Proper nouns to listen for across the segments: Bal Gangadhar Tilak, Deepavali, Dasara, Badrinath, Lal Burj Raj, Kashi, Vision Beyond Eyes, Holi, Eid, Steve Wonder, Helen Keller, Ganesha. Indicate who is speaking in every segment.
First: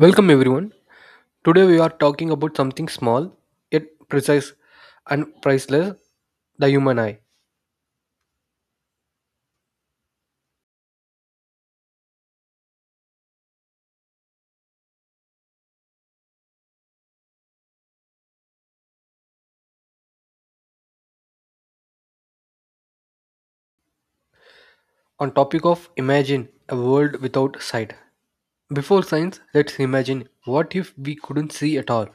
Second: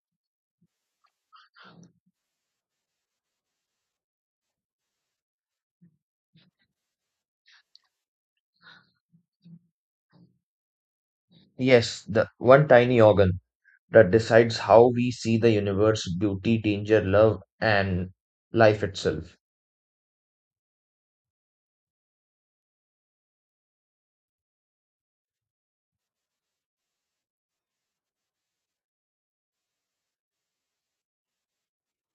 Speaker 1: Welcome everyone. Today we are talking about something small yet precise and priceless, the human eye.
Speaker 2: Yes, the one tiny organ that decides how we see the universe, beauty, danger, love, and life itself.
Speaker 1: On topic of imagine a world without sight. Before science, let's imagine what if we couldn't see at all.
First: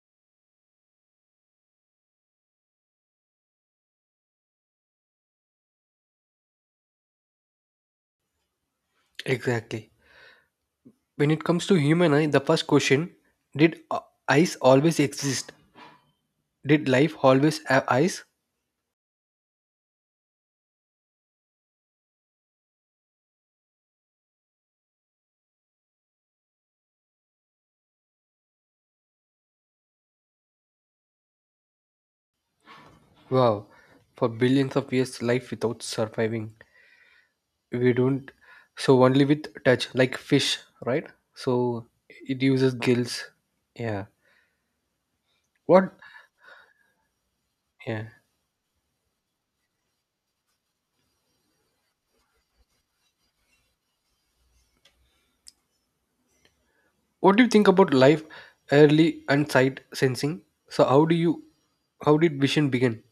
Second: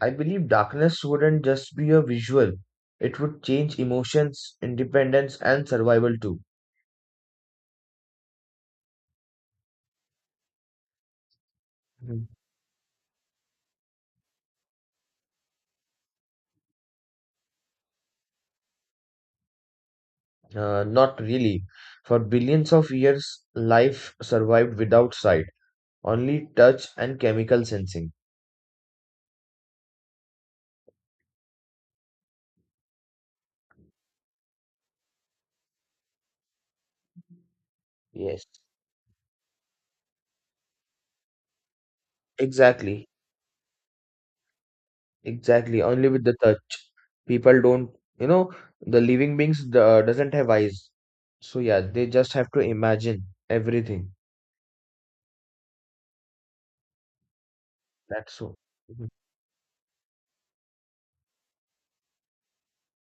Speaker 2: I believe darkness wouldn't just be a visual, it would change emotions, independence, and survival too.
Speaker 1: Exactly. When it comes to human
Speaker 2: Mhm.
Speaker 1: eye, the first question, did eyes always exist? Did life always have eyes?
Speaker 2: Not really. For billions of years, life survived without sight, only touch and chemical sensing.
Speaker 1: Wow. For billions of years life without surviving, we don't.
Speaker 2: Yes.
Speaker 1: So only with touch, like fish, right? So it uses
Speaker 2: Exactly.
Speaker 1: gills. Yeah.
Speaker 2: Exactly,
Speaker 1: What?
Speaker 2: only with the touch. People don't,
Speaker 1: Yeah.
Speaker 2: you know, the living beings doesn't have eyes. So yeah, they just have to imagine everything.
Speaker 1: What do you think about life
Speaker 2: That's so. Mhm.
Speaker 1: early and sight sensing? So how do you how did vision begin?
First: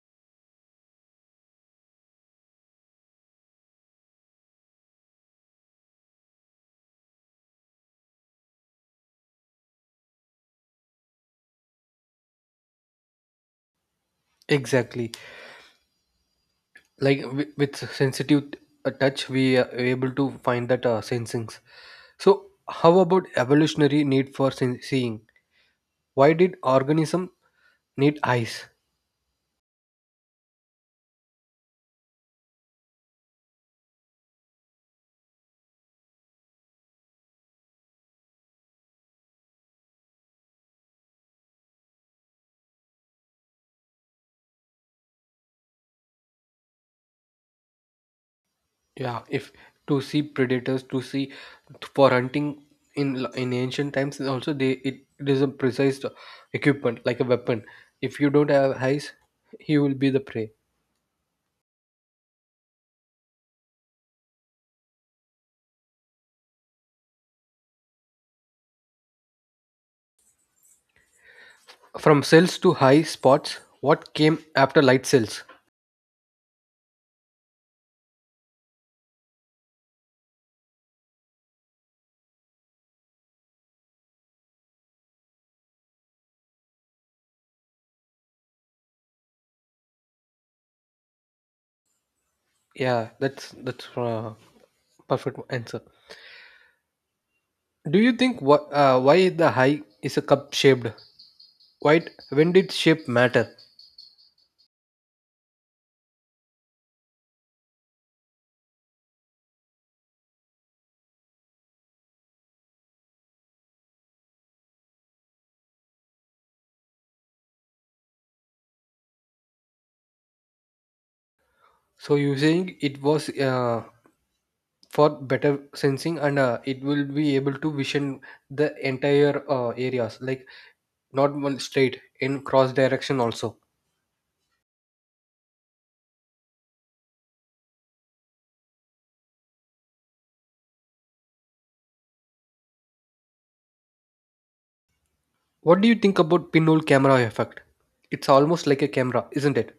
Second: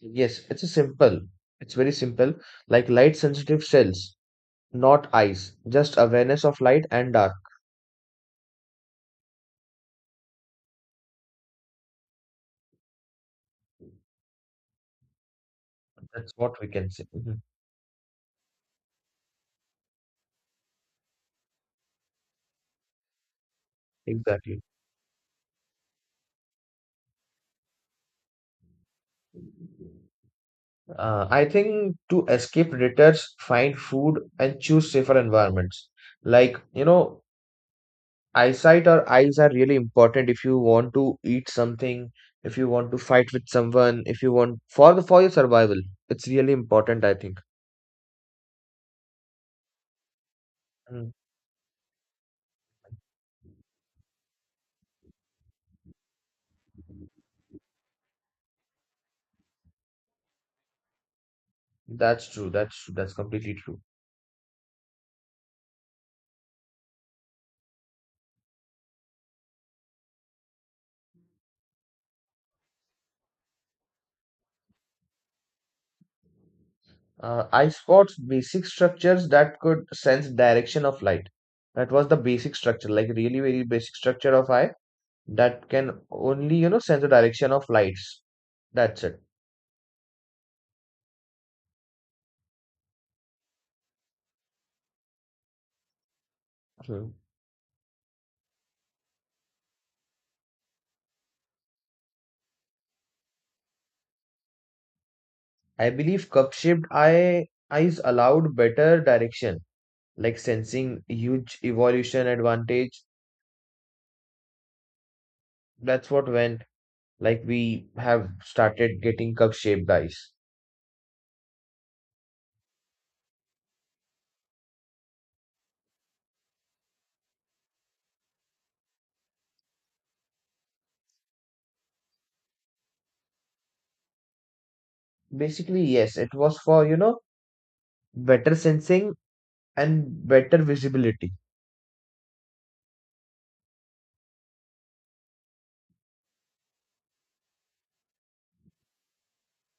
Speaker 2: Yes, it's a simple. It's very simple. Like light sensitive cells, not eyes, just awareness of light and dark.
Speaker 1: Exactly.
Speaker 2: That's what we can say.
Speaker 1: Like
Speaker 2: Mhm.
Speaker 1: with sensitive touch we are able to find that sensings. So how about evolutionary need for
Speaker 2: Exactly.
Speaker 1: seeing? Why did organism need eyes?
Speaker 2: I think to escape predators, find food and choose safer environments. Like, you know, eyesight or eyes are really important if you want to eat something, if you want to fight with someone, if you want for your survival. It's really important, I think.
Speaker 1: Yeah, if to see predators, to
Speaker 2: Mm.
Speaker 1: see for hunting in ancient times, also they it is a precise equipment like a weapon. If you don't have eyes, he will be the prey.
Speaker 2: That's true. That's true. That's completely true.
Speaker 1: From cells to high spots, what came after light cells?
Speaker 2: I spots basic structures that could sense direction of light. That was the basic structure, like really very basic structure of eye that can only, you know, sense the direction of lights. That's it.
Speaker 1: Yeah, that's perfect answer.
Speaker 2: Hmm.
Speaker 1: Do you think what why the high is a cup shaped? Why, when did shape matter?
Speaker 2: I believe cup-shaped eyes allowed better direction. Like sensing huge evolution advantage. That's what when like we have started getting cup shaped dice.
Speaker 1: So you saying it was for better sensing, and it will be able to vision the entire areas, like not one straight in cross direction also.
Speaker 2: Basically, yes, it was for you know better sensing and better visibility.
Speaker 1: What do you think about pinhole camera effect? It's almost like a camera, isn't it?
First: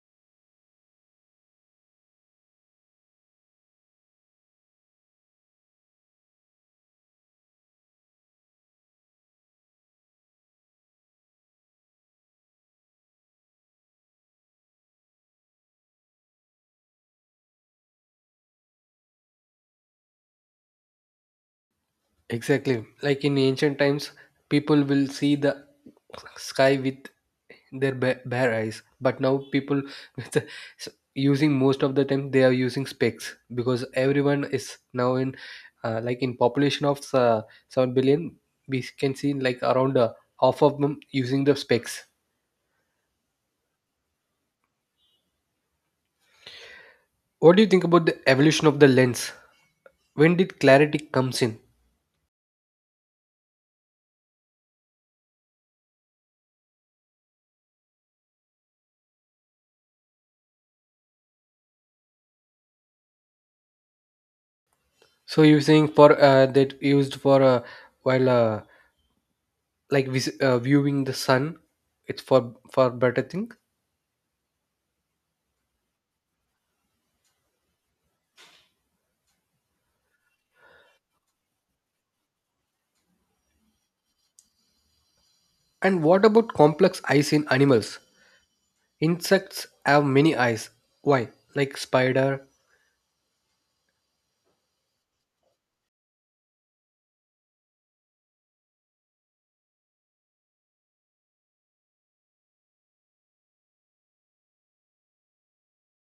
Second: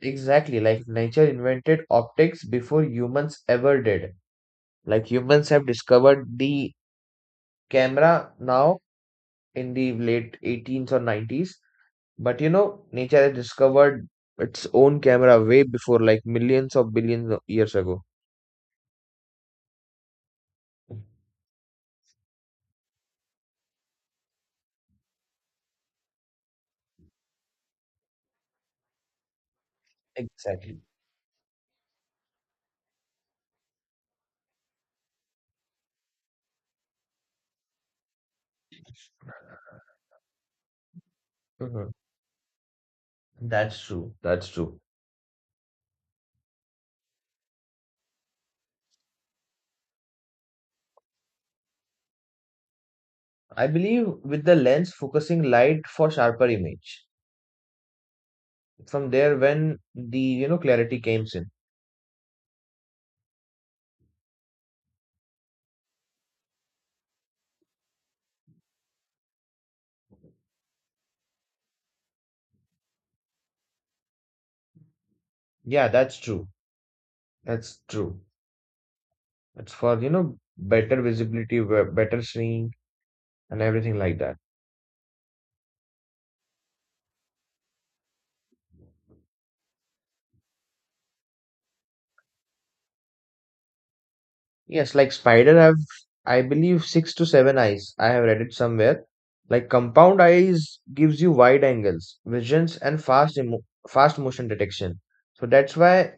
Speaker 2: Exactly, like nature invented optics before humans ever did. Like humans have discovered the camera now in the late 18s or 90s, but you know, nature has discovered its own camera way before like millions of billions of years ago.
Speaker 1: Exactly. Like in ancient times, people will see the sky with their bare eyes. But now people with
Speaker 2: Exactly.
Speaker 1: using, most of the time they are using specs, because everyone is now in like in population of 7 billion. We can see like around half of them using the
Speaker 2: Mhm.
Speaker 1: specs.
Speaker 2: That's true. That's true.
Speaker 1: What do you think about the evolution of the lens? When did clarity comes in?
Speaker 2: I believe with the lens focusing light for sharper image. From there, when the you know clarity came in.
Speaker 1: So you're saying for that used for while like viewing the sun, it's for better thing.
Speaker 2: Yeah, that's true. That's true. It's for you know better visibility, better seeing, and everything like that.
Speaker 1: And what about complex eyes in animals? Insects have many eyes, why? Like spider.
Speaker 2: Yes, like spider have I believe six to seven eyes. I have read it somewhere. Like compound eyes gives you wide angles, visions, and fast motion detection. So that's why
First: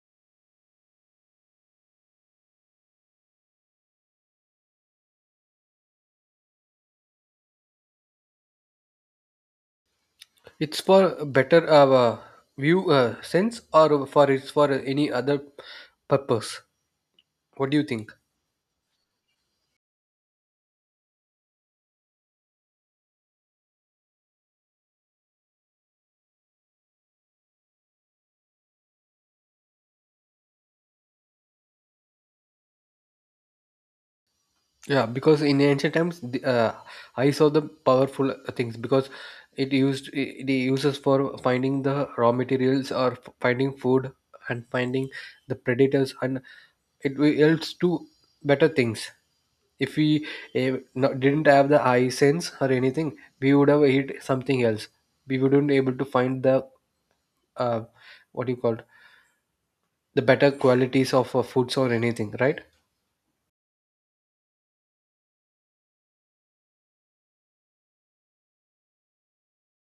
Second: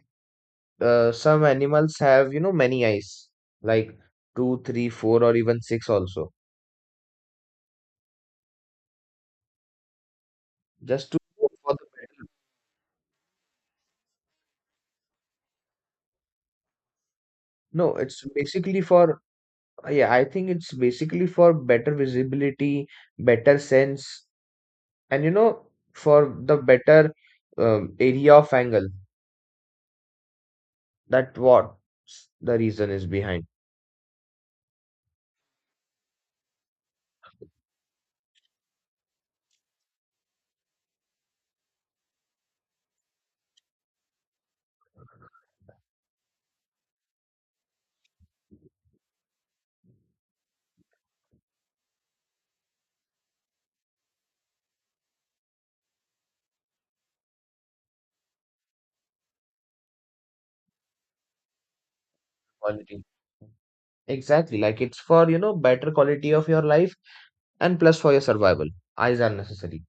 Speaker 2: some animals have, you know, many eyes, like two, three, four, or even six also.
Speaker 1: It's
Speaker 2: Just to
Speaker 1: for better
Speaker 2: for the better.
Speaker 1: view, sense, or for it's for any other purpose? What do you
Speaker 2: No,
Speaker 1: think?
Speaker 2: it's basically for yeah, I think it's basically for better visibility, better sense, and you know, for the better area of angle. That what the reason is behind
Speaker 1: Yeah, because in ancient times the eyes are the powerful things, because it uses for finding the raw materials or finding food and finding the predators, and it yields to better things. If we didn't have the eye sense or anything, we would have hit something else. We wouldn't able to find the uh, what do you call it, the better qualities of foods or anything, right?
Speaker 2: quality. Exactly, like it's for, you know, better quality of your life and plus for your survival. Eyes are necessary.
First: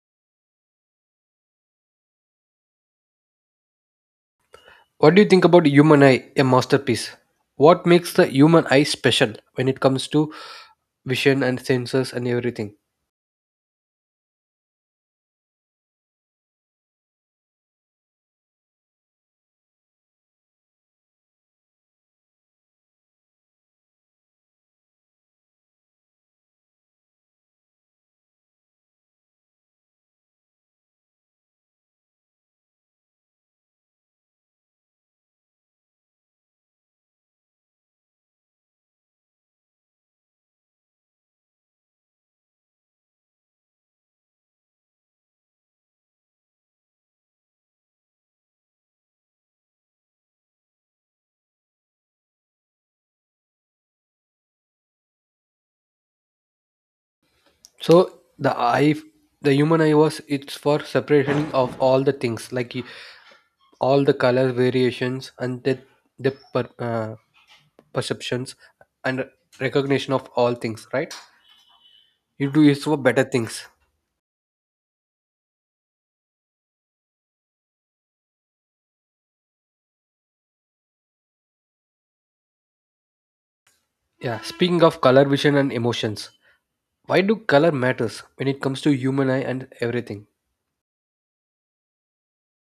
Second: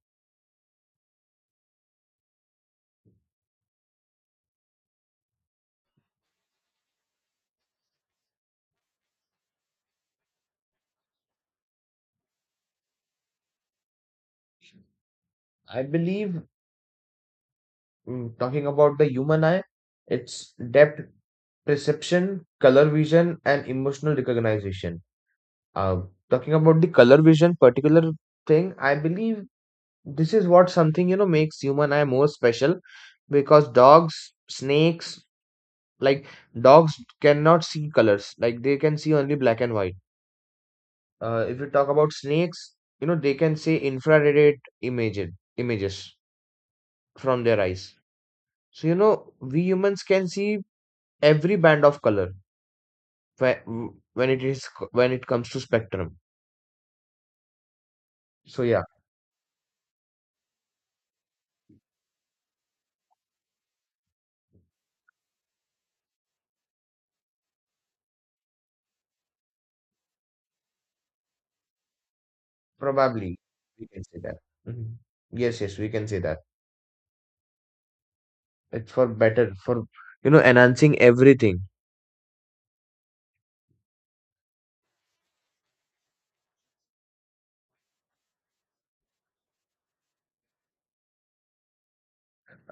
Speaker 1: What do you think about human eye, a masterpiece? What makes the human eye special when it comes to vision and senses and everything?
Speaker 2: I believe talking about the human eye, its depth perception, color vision, and emotional recognition. Uh, talking about the color vision particular thing, I believe this is what something you know makes human eye more special because dogs, snakes, like dogs cannot see colors, like they can see only black and white. If you talk about snakes, you know they can see infrared image images from their eyes. So you know we humans can see every band of color whe- when it is when it comes to spectrum.
Speaker 1: So the
Speaker 2: So yeah,
Speaker 1: eye the human eye was, it's for separation of all the things, like you, all the color variations and the perceptions and recognition of all things, right? It do is for better
Speaker 2: probably
Speaker 1: things.
Speaker 2: we can say that. Mhm. Yes, yes, we can say that. It's for better for you know enhancing everything.
Speaker 1: Yeah, speaking of color vision and emotions, why do color matters when it comes to human eye and everything?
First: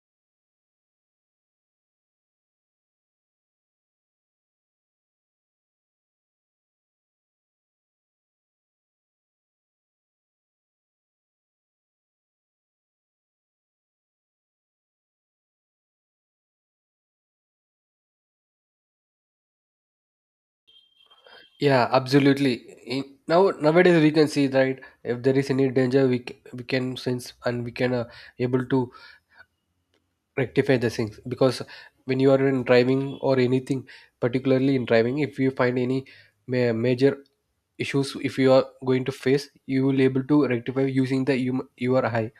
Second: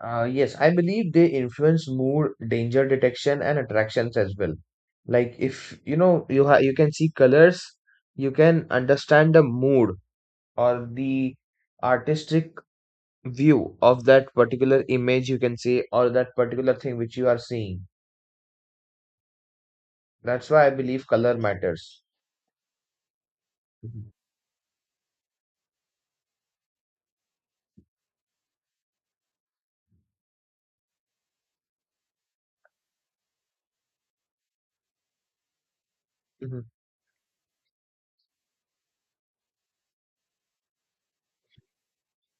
Speaker 2: Yes, I believe they influence mood, danger detection, and attractions as well. Like if you know you can see colors, you can understand the mood or the artistic view of that particular image you can say or that particular thing which you are seeing. That's why I believe color
Speaker 1: Yeah,
Speaker 2: matters.
Speaker 1: absolutely. Now nowadays we
Speaker 2: Mhm.
Speaker 1: can see, right? If there is any danger, we can sense and we can able to rectify the things, because when you are in driving or anything, particularly in driving, if you find any
Speaker 2: Mhm.
Speaker 1: major issues, if you are going to face, you will able to rectify using your eye.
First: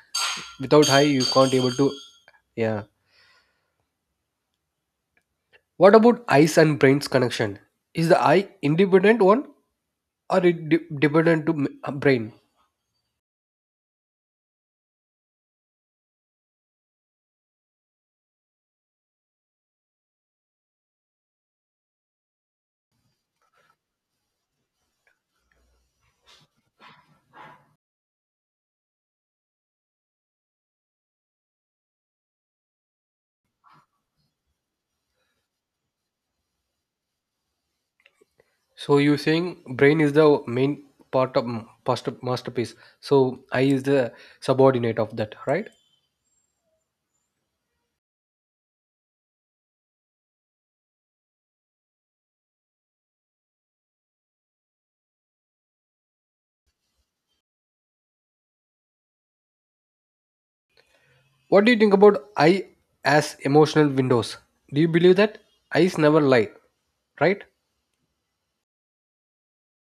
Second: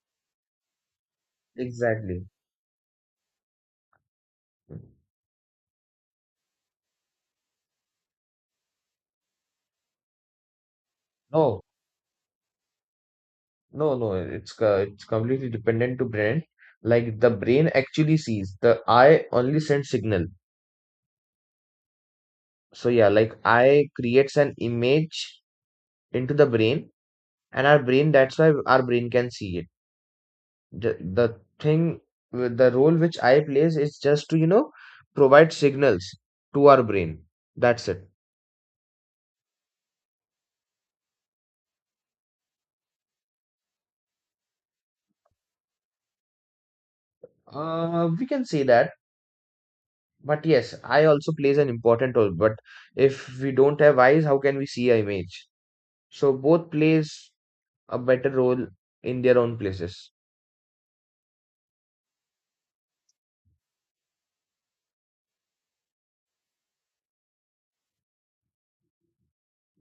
Speaker 1: Without eye you can't able to.
Speaker 2: Exactly.
Speaker 1: Yeah, what about eyes and brain's connection? Is the eye independent one, or it dependent to
Speaker 2: No,
Speaker 1: brain?
Speaker 2: no, no. It's completely dependent to brain. Like the brain actually sees, the eye only sends signal. So yeah, like eye creates an image into the brain, and our brain. That's why our brain can see it. The thing, with the role which eye plays is just to you know provide signals to our brain. That's it.
Speaker 1: So you saying brain is the main part of masterpiece, so eye is the subordinate of that, right?
Speaker 2: We can say that. But yes, eye also plays an important role. But if we don't have eyes, how can we see a image? So both plays a better role in their own places.
Speaker 1: What do you think about eye as emotional windows? Do you believe that eyes never lie, right?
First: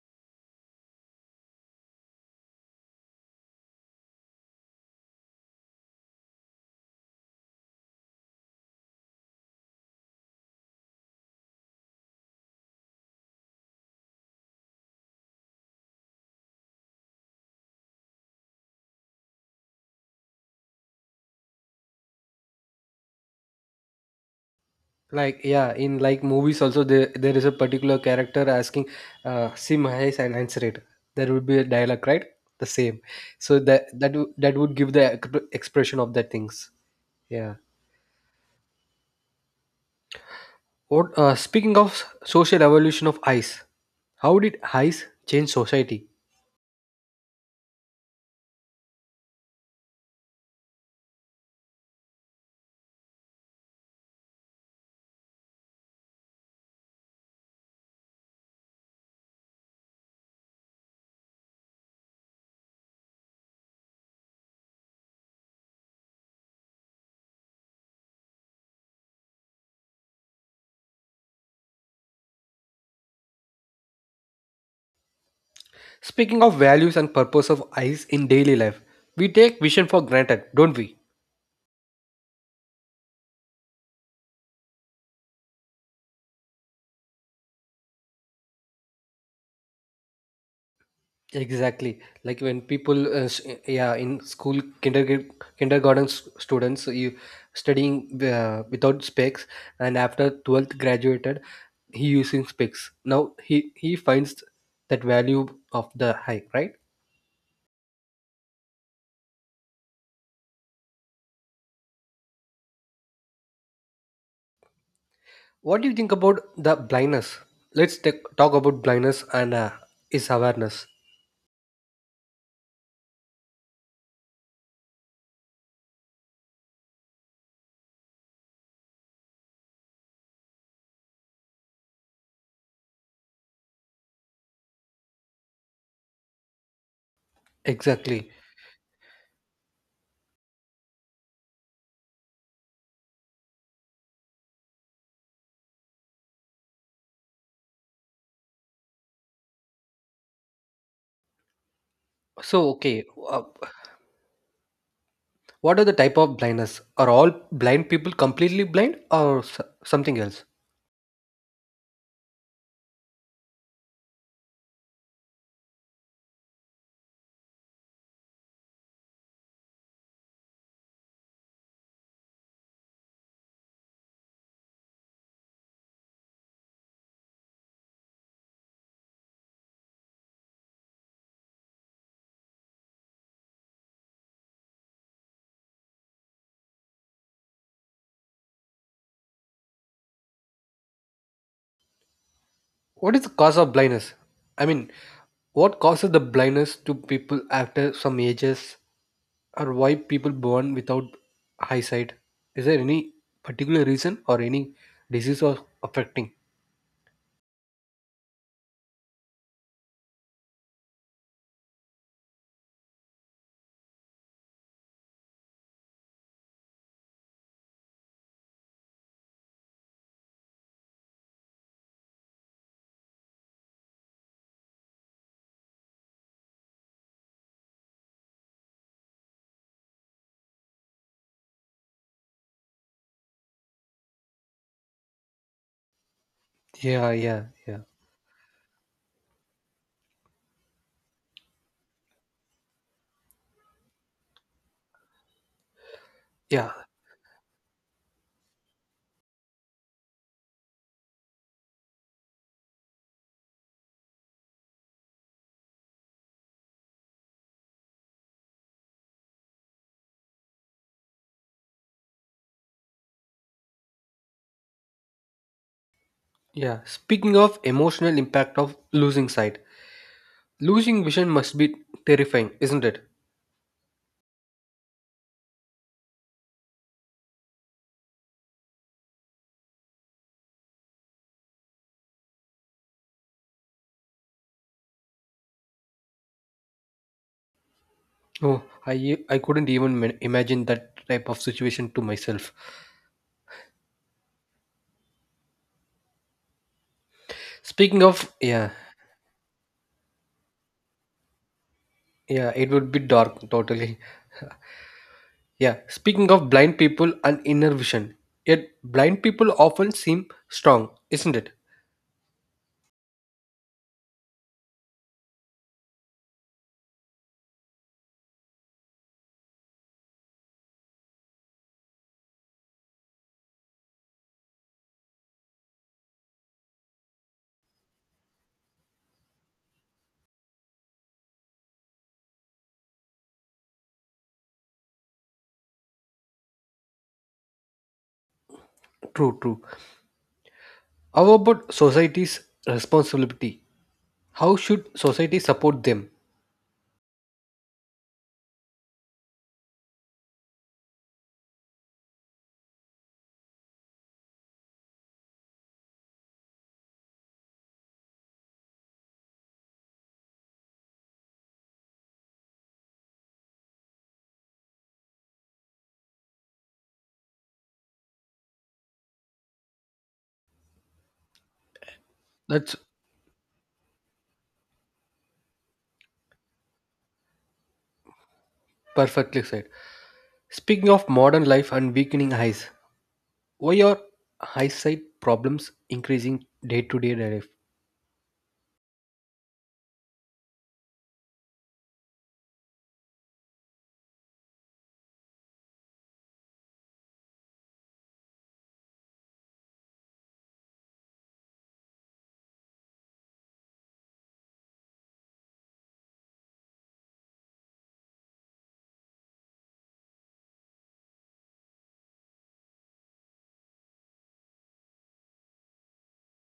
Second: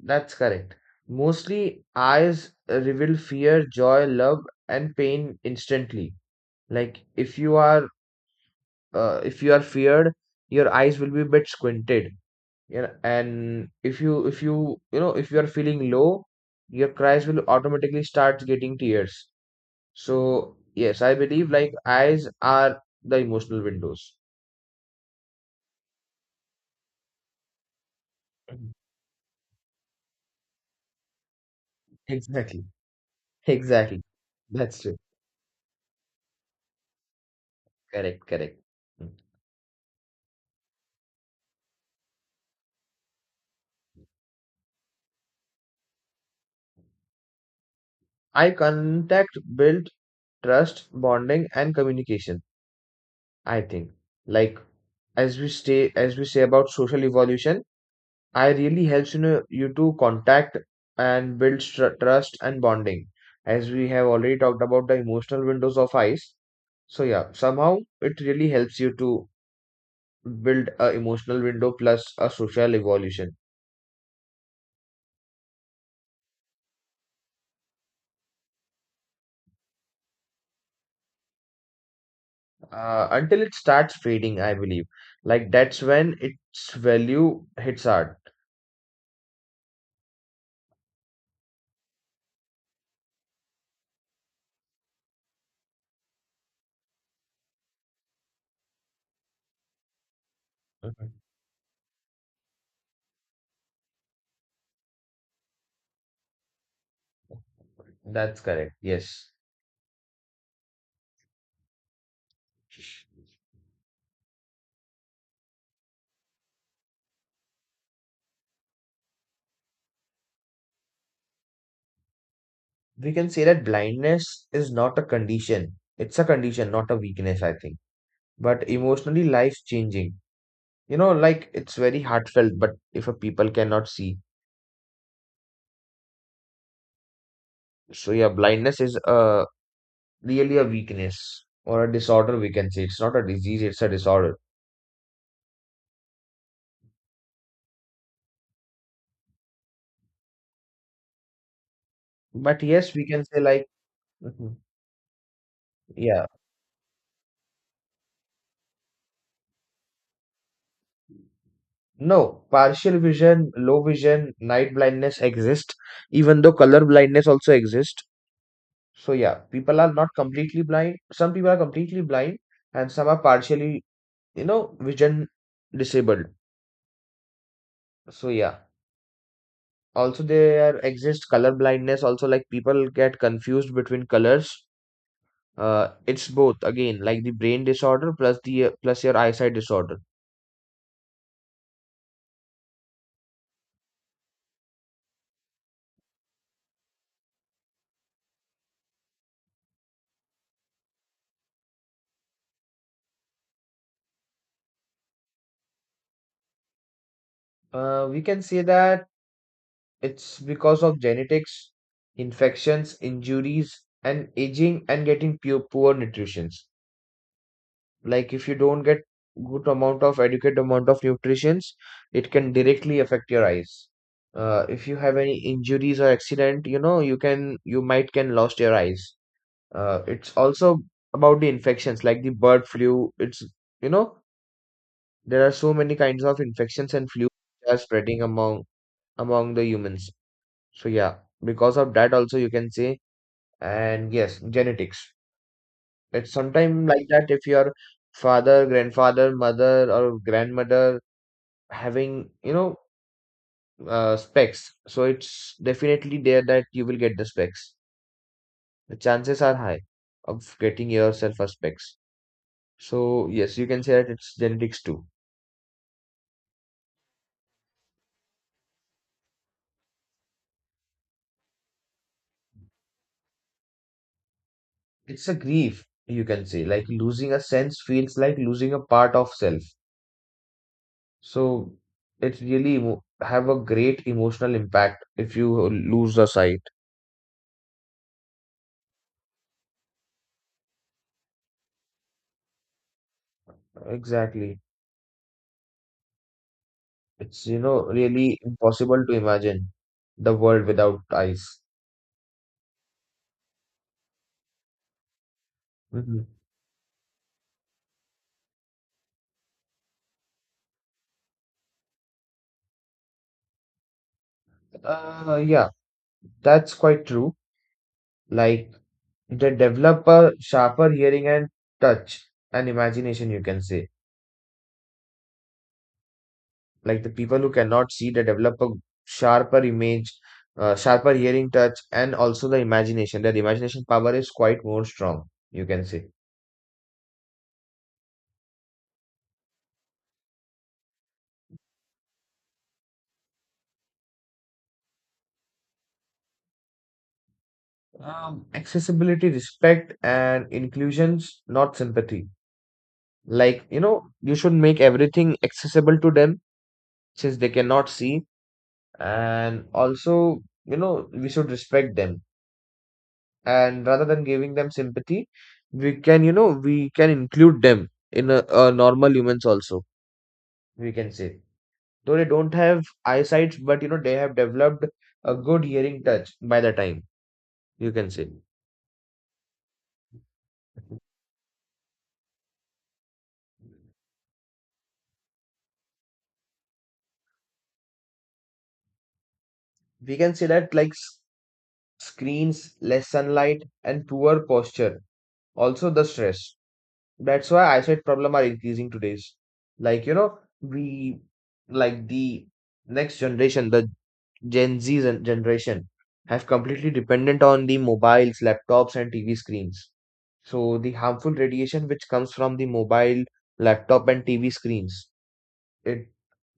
Speaker 2: That's correct. Mostly, eyes reveal fear, joy, love, and pain instantly. Like if you are feared, your eyes will be a bit squinted. Yeah, and if you, you know, if you are feeling low, your cries will automatically start getting tears. So, yes, I believe like eyes are the emotional windows.
Speaker 1: Like yeah, in like movies also there is a particular character
Speaker 2: Mhm.
Speaker 1: asking sim and answer it." There would be a dialogue, right?
Speaker 2: Exactly.
Speaker 1: The same, so
Speaker 2: Exactly.
Speaker 1: that would
Speaker 2: That's
Speaker 1: give
Speaker 2: true.
Speaker 1: the expression of that things. Yeah.
Speaker 2: Correct, correct. Mm.
Speaker 1: What speaking of social evolution of ice, how did ice change society?
Speaker 2: Eye contact build trust, bonding, and communication. I think, like as we say about social evolution, eye really helps you know you to contact and build trust and bonding. As we have already talked about the emotional windows of eyes, so yeah, somehow it really helps you to build a emotional window plus a social evolution.
Speaker 1: Speaking of values and purpose of ice in daily life, we take vision for granted, don't we?
Speaker 2: Until it starts fading, I believe, like that's when its value hits hard.
Speaker 1: Exactly. Like when yeah, in school, kindergarten students, you studying without specs, and after 12th
Speaker 2: Mhm.
Speaker 1: graduated, he using specs. Now he finds that value of the hike, right?
Speaker 2: That's correct, yes.
Speaker 1: What do you think about the blindness? Let's talk about blindness and is awareness.
Speaker 2: We can say that blindness is not a condition it's a condition, not a weakness, I think. But emotionally life's changing, you know, like it's very heartfelt but if a people cannot see, so yeah
Speaker 1: Exactly.
Speaker 2: blindness is a really a weakness or a disorder, we can say. It's not a disease, it's a disorder. But
Speaker 1: So
Speaker 2: yes,
Speaker 1: okay,
Speaker 2: we can say
Speaker 1: uh,
Speaker 2: like, Mhm.
Speaker 1: what are the type
Speaker 2: Yeah,
Speaker 1: of blindness? Are all blind people completely blind, or something else?
Speaker 2: no, partial vision, low vision, night blindness exist, even though color blindness also exist. So yeah, people are not completely blind. Some people are completely blind and some are partially, you know, vision disabled. So yeah, also there exists color blindness. Also like people get confused between colors. It's both again, like the brain disorder plus the plus your eyesight disorder.
Speaker 1: What is the cause of blindness? I mean, what causes the blindness to people after some ages, or why people born without eyesight? Is there any particular reason or any disease or affecting?
Speaker 2: We can say that it's because of genetics, infections, injuries, and aging and getting poor nutritions. Like if you don't get good amount of adequate amount of nutritions, it can directly affect your eyes. If you have any injuries or accident, you know, you might can lost your eyes. It's also about the infections like the bird flu. It's you know, there are so many kinds of infections and
Speaker 1: Yeah,
Speaker 2: flu
Speaker 1: yeah,
Speaker 2: that are
Speaker 1: yeah,
Speaker 2: spreading among the humans. So yeah, because of that also you can say, and yes, genetics. It's
Speaker 1: yeah,
Speaker 2: sometime like that if your father, grandfather, mother, or grandmother having, you know, specs. So it's definitely there that you will get the specs. The chances are high of getting yourself a specs. So yes, you can say that it's genetics too.
Speaker 1: yeah. Speaking of emotional impact of losing sight, losing vision must be terrifying, isn't it?
Speaker 2: It's a grief, you can say. Like losing a sense feels like losing a part of self. So it's really emo have a great emotional impact if you lose the sight.
Speaker 1: Oh, I couldn't even imagine that type of situation to myself.
Speaker 2: Exactly. It's, you know, really
Speaker 1: Yeah,
Speaker 2: impossible to imagine the world without eyes.
Speaker 1: yeah, it would be dark totally. Yeah,
Speaker 2: Mhm.
Speaker 1: speaking of blind people and inner vision, yet blind people often seem strong, isn't it?
Speaker 2: Yeah, that's quite true. Like they develop a sharper hearing and touch and imagination, you can say. Like the people who cannot see, they develop a sharper image, sharper hearing, touch, and also the imagination. Their imagination power is quite more strong, you can say.
Speaker 1: True, true. How about society's responsibility? How should society support them?
Speaker 2: Accessibility, respect, and inclusions, not sympathy. Like, you know, you should make everything accessible to them since they cannot see. And also, you know, we should respect them. And rather than giving them sympathy, we can, you know, we can include them in a normal humans also, we can say. Though they don't
Speaker 1: That's
Speaker 2: have eyesight, but, you know, they have developed a good hearing touch by the time, you can say.
Speaker 1: perfectly said. Speaking of modern life and weakening eyes, why are eyesight problems increasing day to day life?
Speaker 2: We can say that like screens, less sunlight, and poor posture. Also, the stress. That's why eyesight problem are increasing today's. Like you know, we like the next generation, the generation, have completely dependent on the mobiles, laptops, and TV screens. So the harmful radiation which comes from the mobile, laptop, and TV screens, it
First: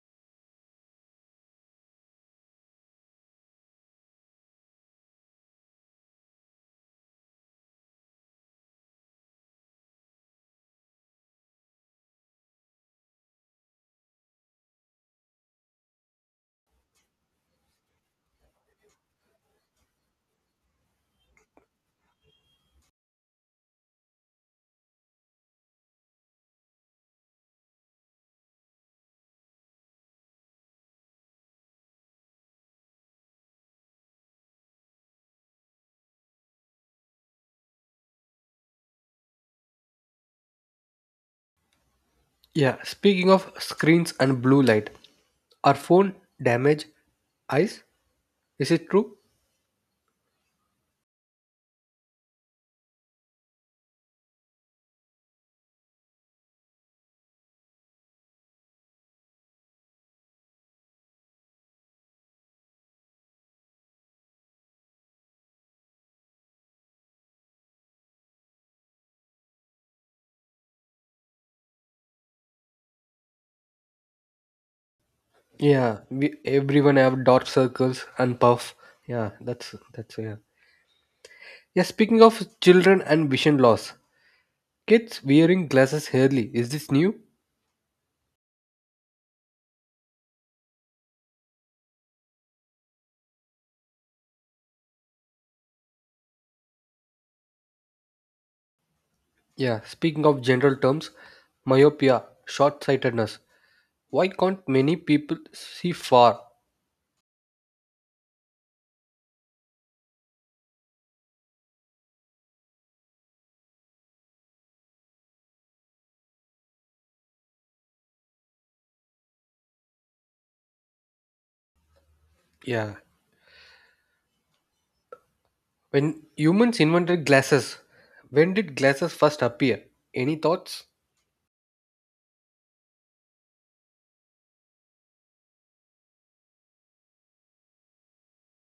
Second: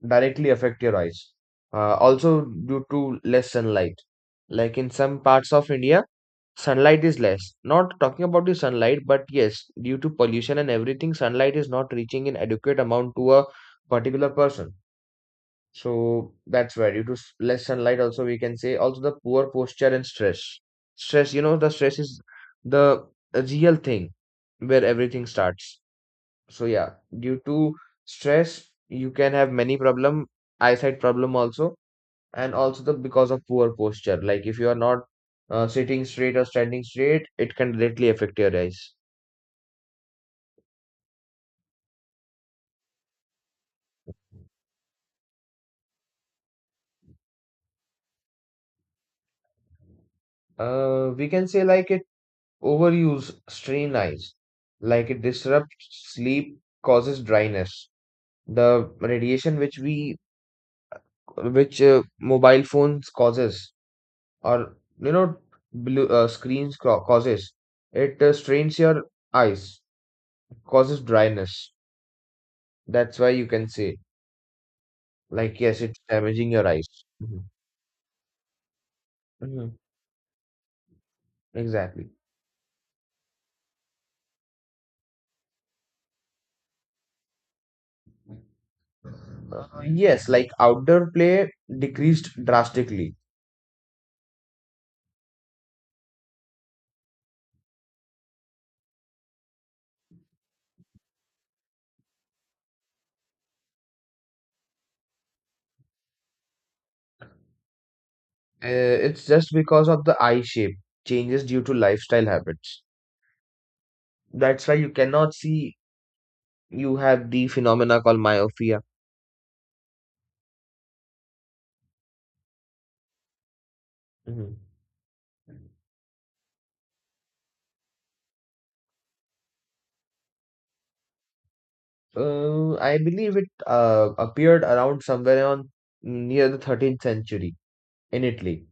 Speaker 2: directly affect your eyes. Also due to less sunlight. Like in some parts of India, sunlight is less, not talking about the sunlight but yes due to pollution and everything sunlight is not reaching in adequate amount to a particular person. So that's why due to less sunlight also we can say, also the poor posture and stress. You know the stress is the real thing where everything starts. So yeah, due to stress you can have many problem, eyesight problem also, and also the because of poor posture, like if you are not sitting straight or standing straight, it can directly affect your eyes.
Speaker 1: Yeah, speaking of screens and blue light, are phone damage eyes? Is it true?
Speaker 2: Uh, we can say like it overuse strain eyes, like it disrupts sleep, causes dryness. The radiation which we which mobile phones causes, or you know blue screens causes, it strains your eyes, causes dryness. That's why you can say like yes it's
Speaker 1: Yeah,
Speaker 2: damaging your eyes.
Speaker 1: everyone have
Speaker 2: Mhm.
Speaker 1: dot circles and puff. Yeah, that's
Speaker 2: Mhm.
Speaker 1: that's yeah. Yeah,
Speaker 2: Exactly.
Speaker 1: speaking of children and vision loss, kids wearing glasses early. Is this new?
Speaker 2: Yes, like outdoor play decreased drastically.
Speaker 1: Yeah, speaking of general terms, myopia, short-sightedness. Why can't many people see far?
Speaker 2: Uh, it's just because of the eye shape changes due to lifestyle habits. That's why you cannot see you have the phenomena called myopia.
Speaker 1: Yeah.
Speaker 2: Mhm.
Speaker 1: When humans invented glasses, when did glasses first appear? Any thoughts?
Speaker 2: I believe it appeared around somewhere on near the 13th century in Italy.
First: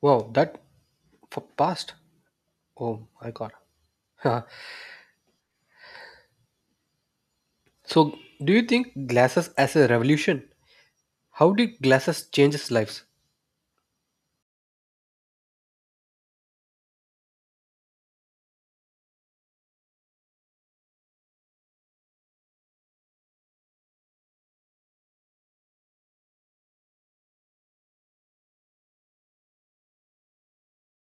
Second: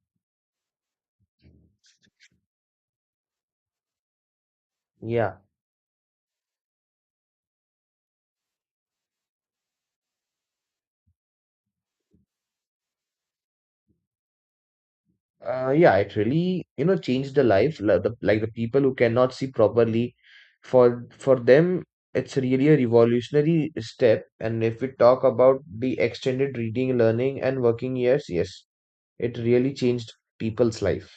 Speaker 1: Wow, that for past. Oh my god.
Speaker 2: Yeah.
Speaker 1: So, do you think glasses as a revolution? How did glasses change lives?
Speaker 2: Yeah, it really, changed the life. Like the people who cannot see properly, for them, it's really a revolutionary step. And if we talk about the extended reading, learning, and working years, yes, it really changed people's life.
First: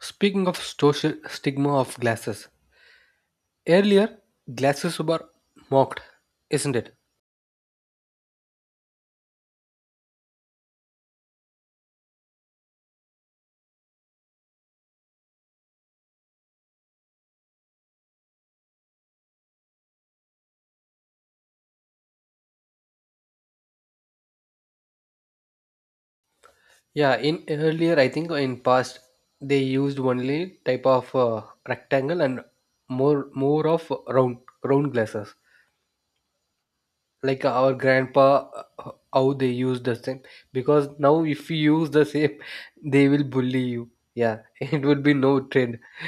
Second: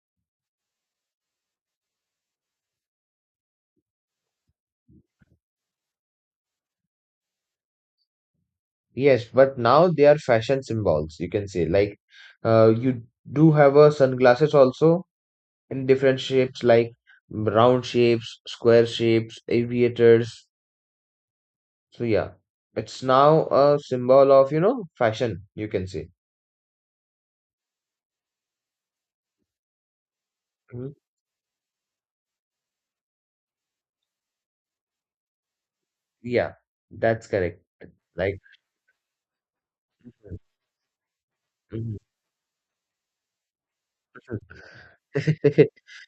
Speaker 1: Speaking of social stigma of glasses, earlier glasses were mocked, isn't it?
Speaker 2: Yes, but now they are fashion symbols, you can say. Like, you do have a sunglasses also in different shapes, like round shapes, square shapes, aviators. So yeah, it's now a symbol of, you know, fashion, you can say.
Speaker 1: Yeah, in earlier I think in past they used only type
Speaker 2: Mhm.
Speaker 1: of rectangle and more of round glasses,
Speaker 2: Yeah, that's
Speaker 1: like
Speaker 2: correct.
Speaker 1: our
Speaker 2: Like,
Speaker 1: grandpa, how they use the same. Because now if you use
Speaker 2: mhm.
Speaker 1: the same, they will bully you. Yeah, it would be no trend.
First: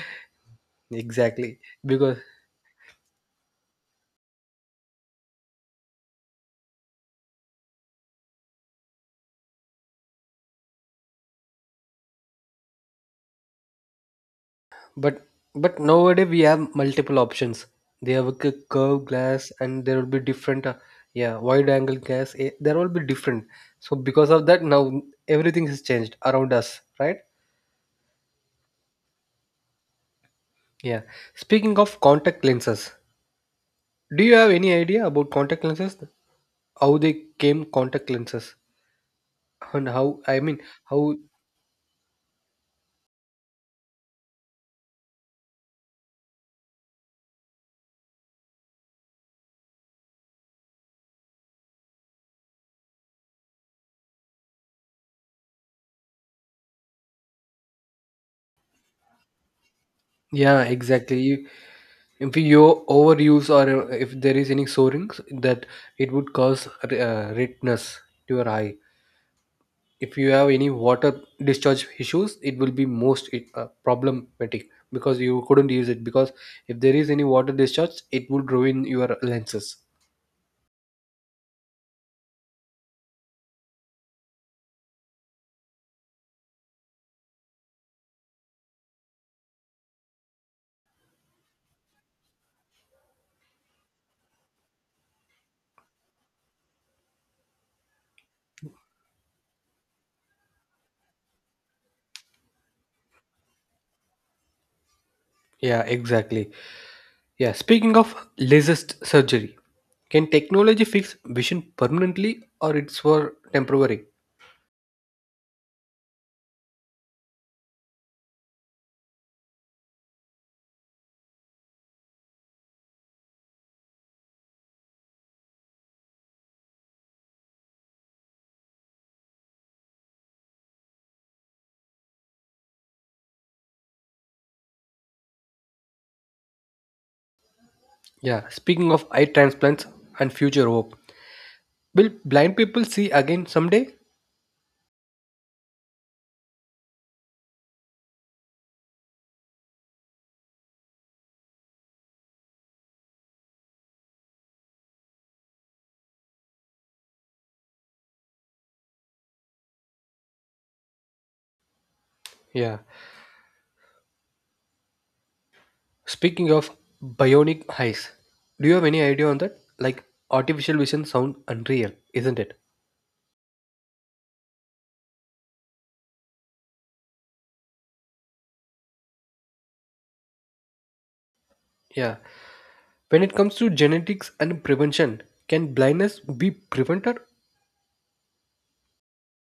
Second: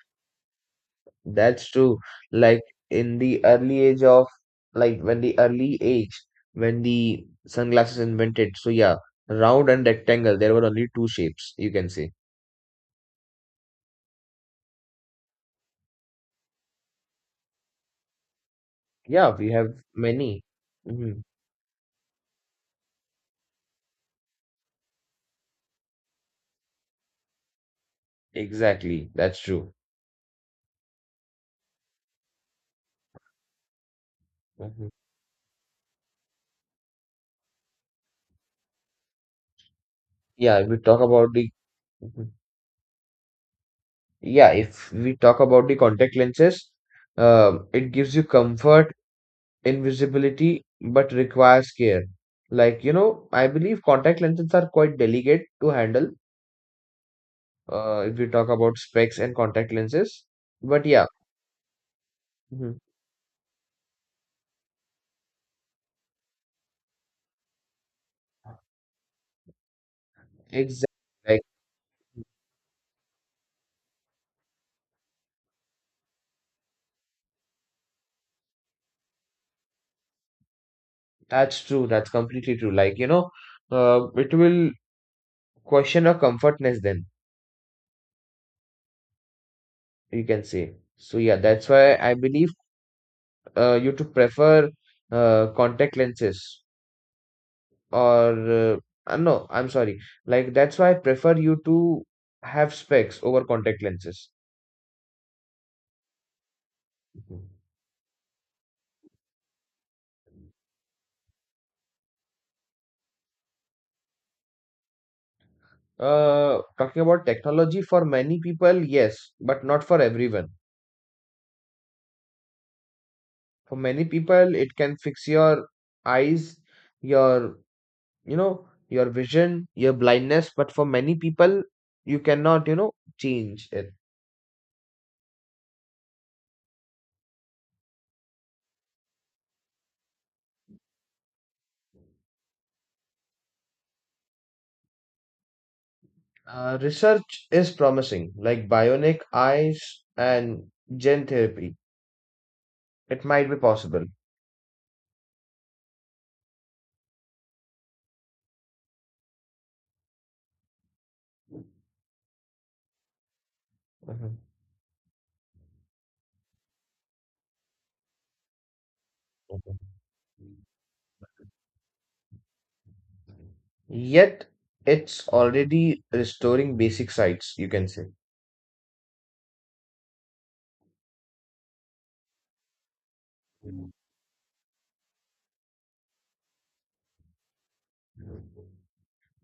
Speaker 1: Exactly.
Speaker 2: That's true.
Speaker 1: Because
Speaker 2: Like in the early age of like when the early age when the sunglasses invented, so yeah, round and rectangle, there were only two shapes, you can say.
Speaker 1: But but nowadays we have multiple options. They have a curved
Speaker 2: Yeah, we
Speaker 1: glass,
Speaker 2: have
Speaker 1: and there will be
Speaker 2: many.
Speaker 1: different. Uh,
Speaker 2: Mhm.
Speaker 1: yeah, wide angle glass. There will be different. So because of that, now everything has changed around us, right?
Speaker 2: Exactly, that's true.
Speaker 1: Yeah. Speaking of contact lenses, do you have any
Speaker 2: Mhm.
Speaker 1: idea about contact lenses? How they came contact lenses, and how, I
Speaker 2: Yeah,
Speaker 1: mean,
Speaker 2: if we talk
Speaker 1: how?
Speaker 2: about the Mhm. Yeah, if we talk about the contact lenses, it gives you comfort, invisibility, but requires care. Like, you know, I believe contact lenses are quite delicate to handle, if we talk about specs and contact lenses.
Speaker 1: Yeah,
Speaker 2: But yeah,
Speaker 1: exactly. If you
Speaker 2: mhm,
Speaker 1: overuse, or if there is any soarings, that it would cause redness to your eye. If you have any
Speaker 2: exactly.
Speaker 1: water
Speaker 2: Like,
Speaker 1: discharge issues, it will be most problematic, because you couldn't use it, because if there is any water discharge it would ruin your lenses.
Speaker 2: that's true. That's completely true. Like, you know, it will question your comfortness then, you can say. So yeah, that's why I believe you to prefer contact lenses. Or No, I'm sorry, like that's why I prefer you to have specs over contact lenses.
Speaker 1: Yeah, exactly.
Speaker 2: Mhm.
Speaker 1: Yeah, speaking of laser surgery, can technology fix vision permanently, or it's for temporary?
Speaker 2: Talking about technology, for many people yes, but not for everyone. For many people it can fix your eyes, your, you know, your vision, your blindness, but for many people you cannot, you know, change it.
Speaker 1: Yeah, speaking of eye transplants and future hope, will blind people see again someday?
Speaker 2: Research is promising, like bionic eyes and gene therapy, it might be possible.
Speaker 1: Yeah.
Speaker 2: Mhm.
Speaker 1: Speaking of bionic eyes, do you have any idea on that? Like artificial vision sound unreal, isn't it?
Speaker 2: Yet it's already restoring basic sites, you can say.
Speaker 1: Yeah. When it comes to genetics and prevention, can blindness be prevented?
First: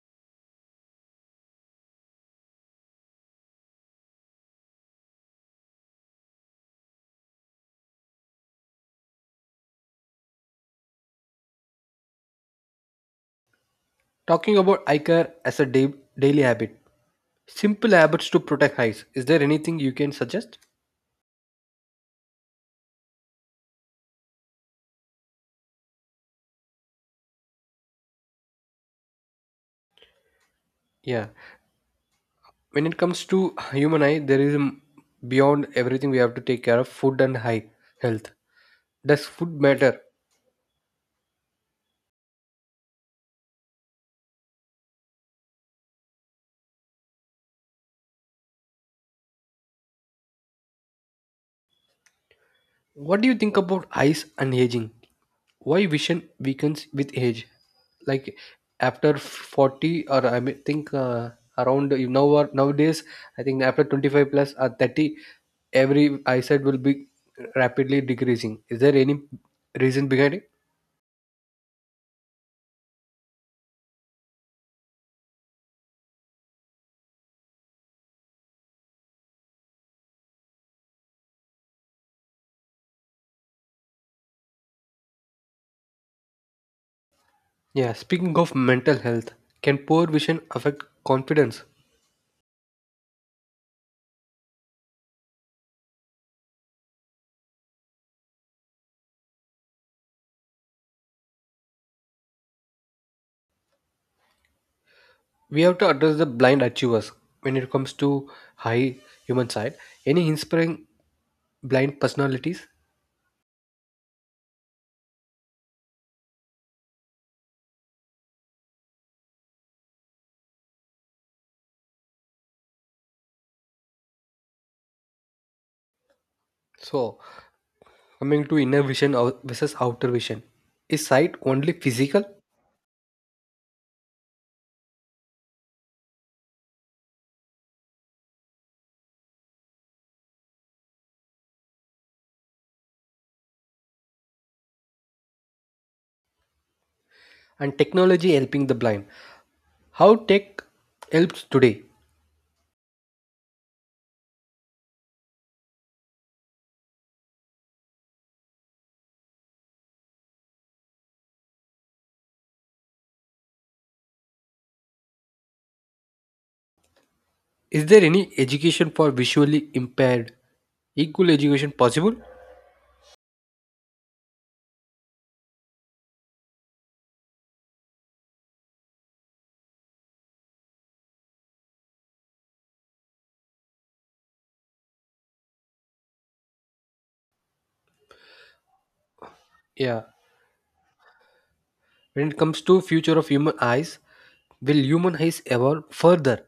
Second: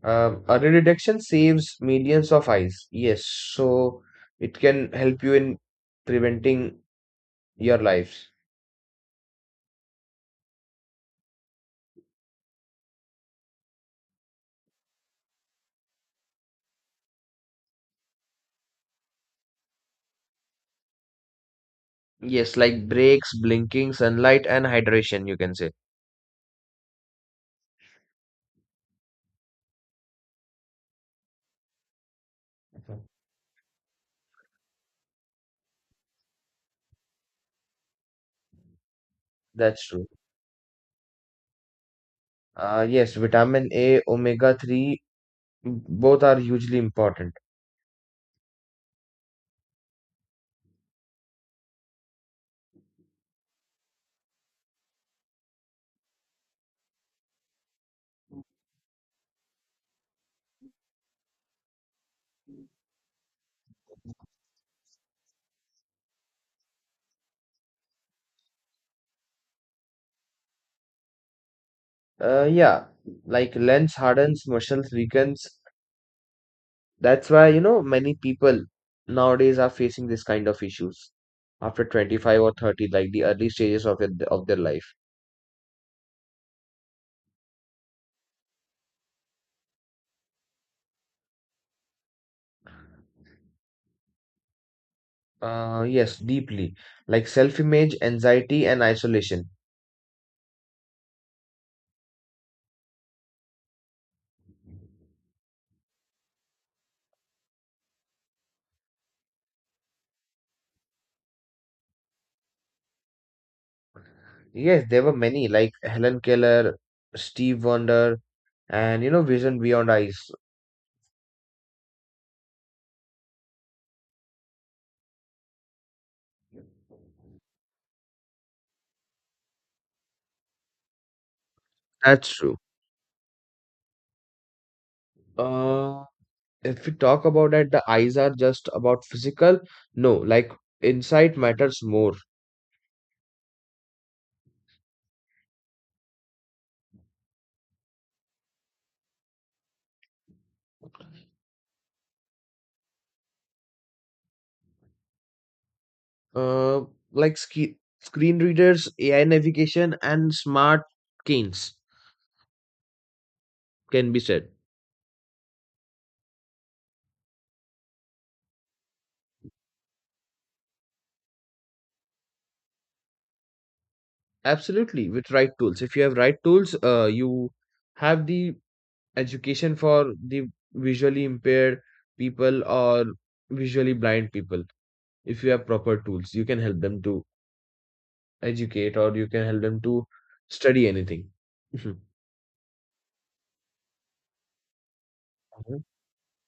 Speaker 2: Early detection saves millions of eyes. Yes, so it can help you in preventing your lives.
Speaker 1: Talking about eye care as a daily habit, simple habits to protect eyes. Is there anything you can suggest?
Speaker 2: Yes, like breaks, blinking, sunlight, and hydration, you can say.
Speaker 1: Yeah. When it
Speaker 2: Mhm.
Speaker 1: comes to human eye, there is beyond everything we have to take care of food and eye health. Does food
Speaker 2: That's
Speaker 1: matter?
Speaker 2: true. Yes, vitamin A, omega 3, both are hugely important.
Speaker 1: What do you think about eyes and aging? Why vision weakens with age? Like after 40, or I may think around, or nowadays I think after 25 plus or 30, every eyesight will be rapidly decreasing. Is there any reason behind it?
Speaker 2: Yeah, like lens hardens, muscles weakens. That's why, you know, many people nowadays are facing this kind of issues after 25 or 30, like the early stages of it, of their life.
Speaker 1: Yeah, speaking of mental health, can poor vision affect confidence?
Speaker 2: Yes, deeply. Like self-image, anxiety, and isolation.
Speaker 1: We have to address the blind achievers when it comes to high human side. Any inspiring blind personalities?
Speaker 2: Yes, there were many, like Helen Keller, Steve Wonder, and you know, Vision Beyond Eyes.
Speaker 1: So coming to inner vision versus outer vision, is sight only physical?
Speaker 2: That's true. Uh, if we talk about that, the eyes are just about physical. No, like insight matters more.
Speaker 1: And technology helping the blind. How tech helps today?
Speaker 2: uh, like screen readers, AI navigation, and smart canes can be said.
Speaker 1: Is there any education for visually impaired? Equal education possible?
Speaker 2: Absolutely, with right tools. If you have right tools, you have the education for the visually impaired people or visually blind people. If you have proper tools, you can help them to educate or you can help them to
Speaker 1: Yeah.
Speaker 2: study anything. Mhm.
Speaker 1: When it comes to future of human eyes, will human eyes
Speaker 2: Mhm.
Speaker 1: evolve further?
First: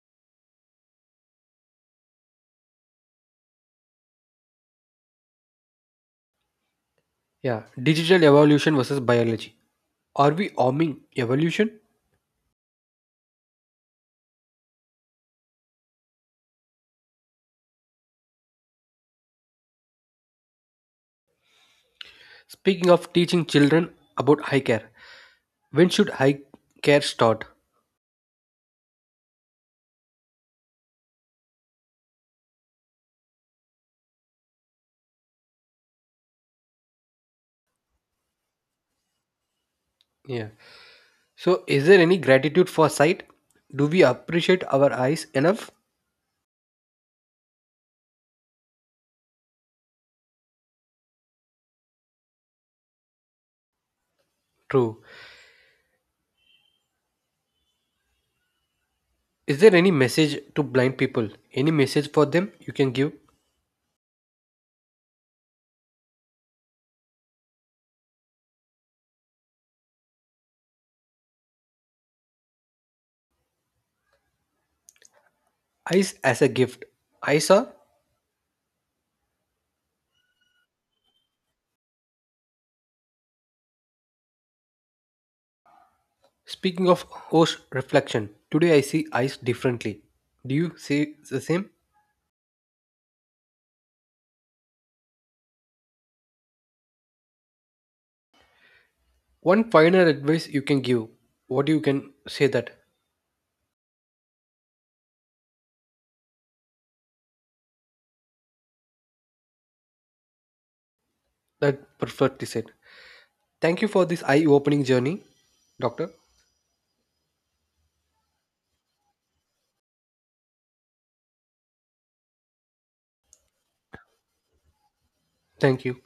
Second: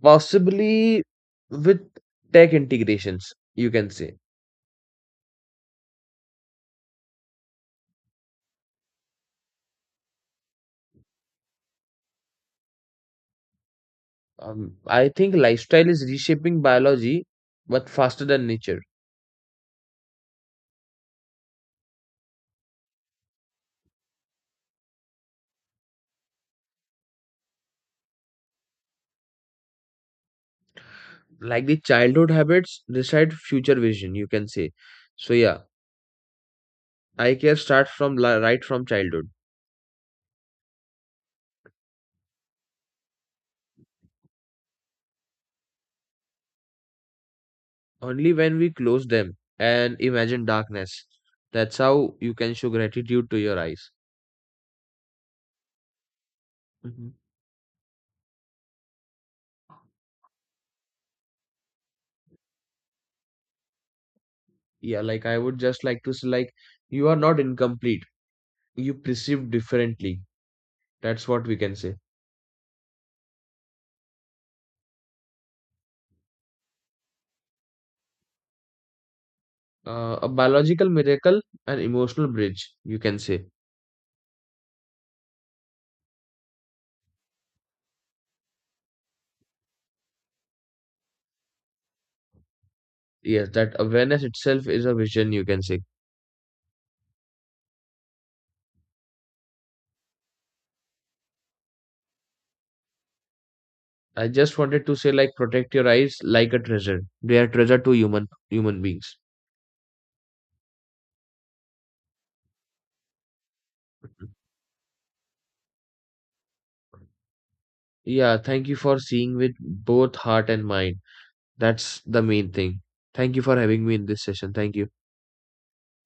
Speaker 2: Possibly with tech integrations, you can say.
Speaker 1: Yeah. Digital evolution versus biology. Are we arming evolution?
Speaker 2: I think lifestyle is reshaping biology, but faster than nature.
Speaker 1: Speaking of teaching children about eye care, when should eye care start?
Speaker 2: Like the childhood habits decide future vision, you can say. So yeah, eye care starts from right from childhood.
Speaker 1: Yeah. So, is there any gratitude for sight? Do we appreciate our eyes enough?
Speaker 2: Only when we close them and imagine darkness, that's how you can show gratitude to your eyes.
Speaker 1: True.
Speaker 2: Mhm.
Speaker 1: Is there any message to blind people? Any message for them you can give?
Speaker 2: Yeah, like I would just like to say, like you are not incomplete. You perceive differently. That's what we can say.
Speaker 1: Eyes as a gift. Eyes are
Speaker 2: A biological miracle, an emotional bridge, you can say.
Speaker 1: speaking of horse reflection. Today I see eyes differently. Do you see the same?
Speaker 2: Yes, that awareness itself is a vision, you can say.
Speaker 1: One final advice you can give. What you can say that
Speaker 2: I just wanted to say, like, protect your eyes like a treasure. They are treasure to human beings.
Speaker 1: perfectly said. Thank you for this eye-opening journey, doctor.
Speaker 2: Yeah, thank you for seeing with both heart and mind. That's the main thing. Thank you for having me in this session. Thank you.
Speaker 1: Thank you.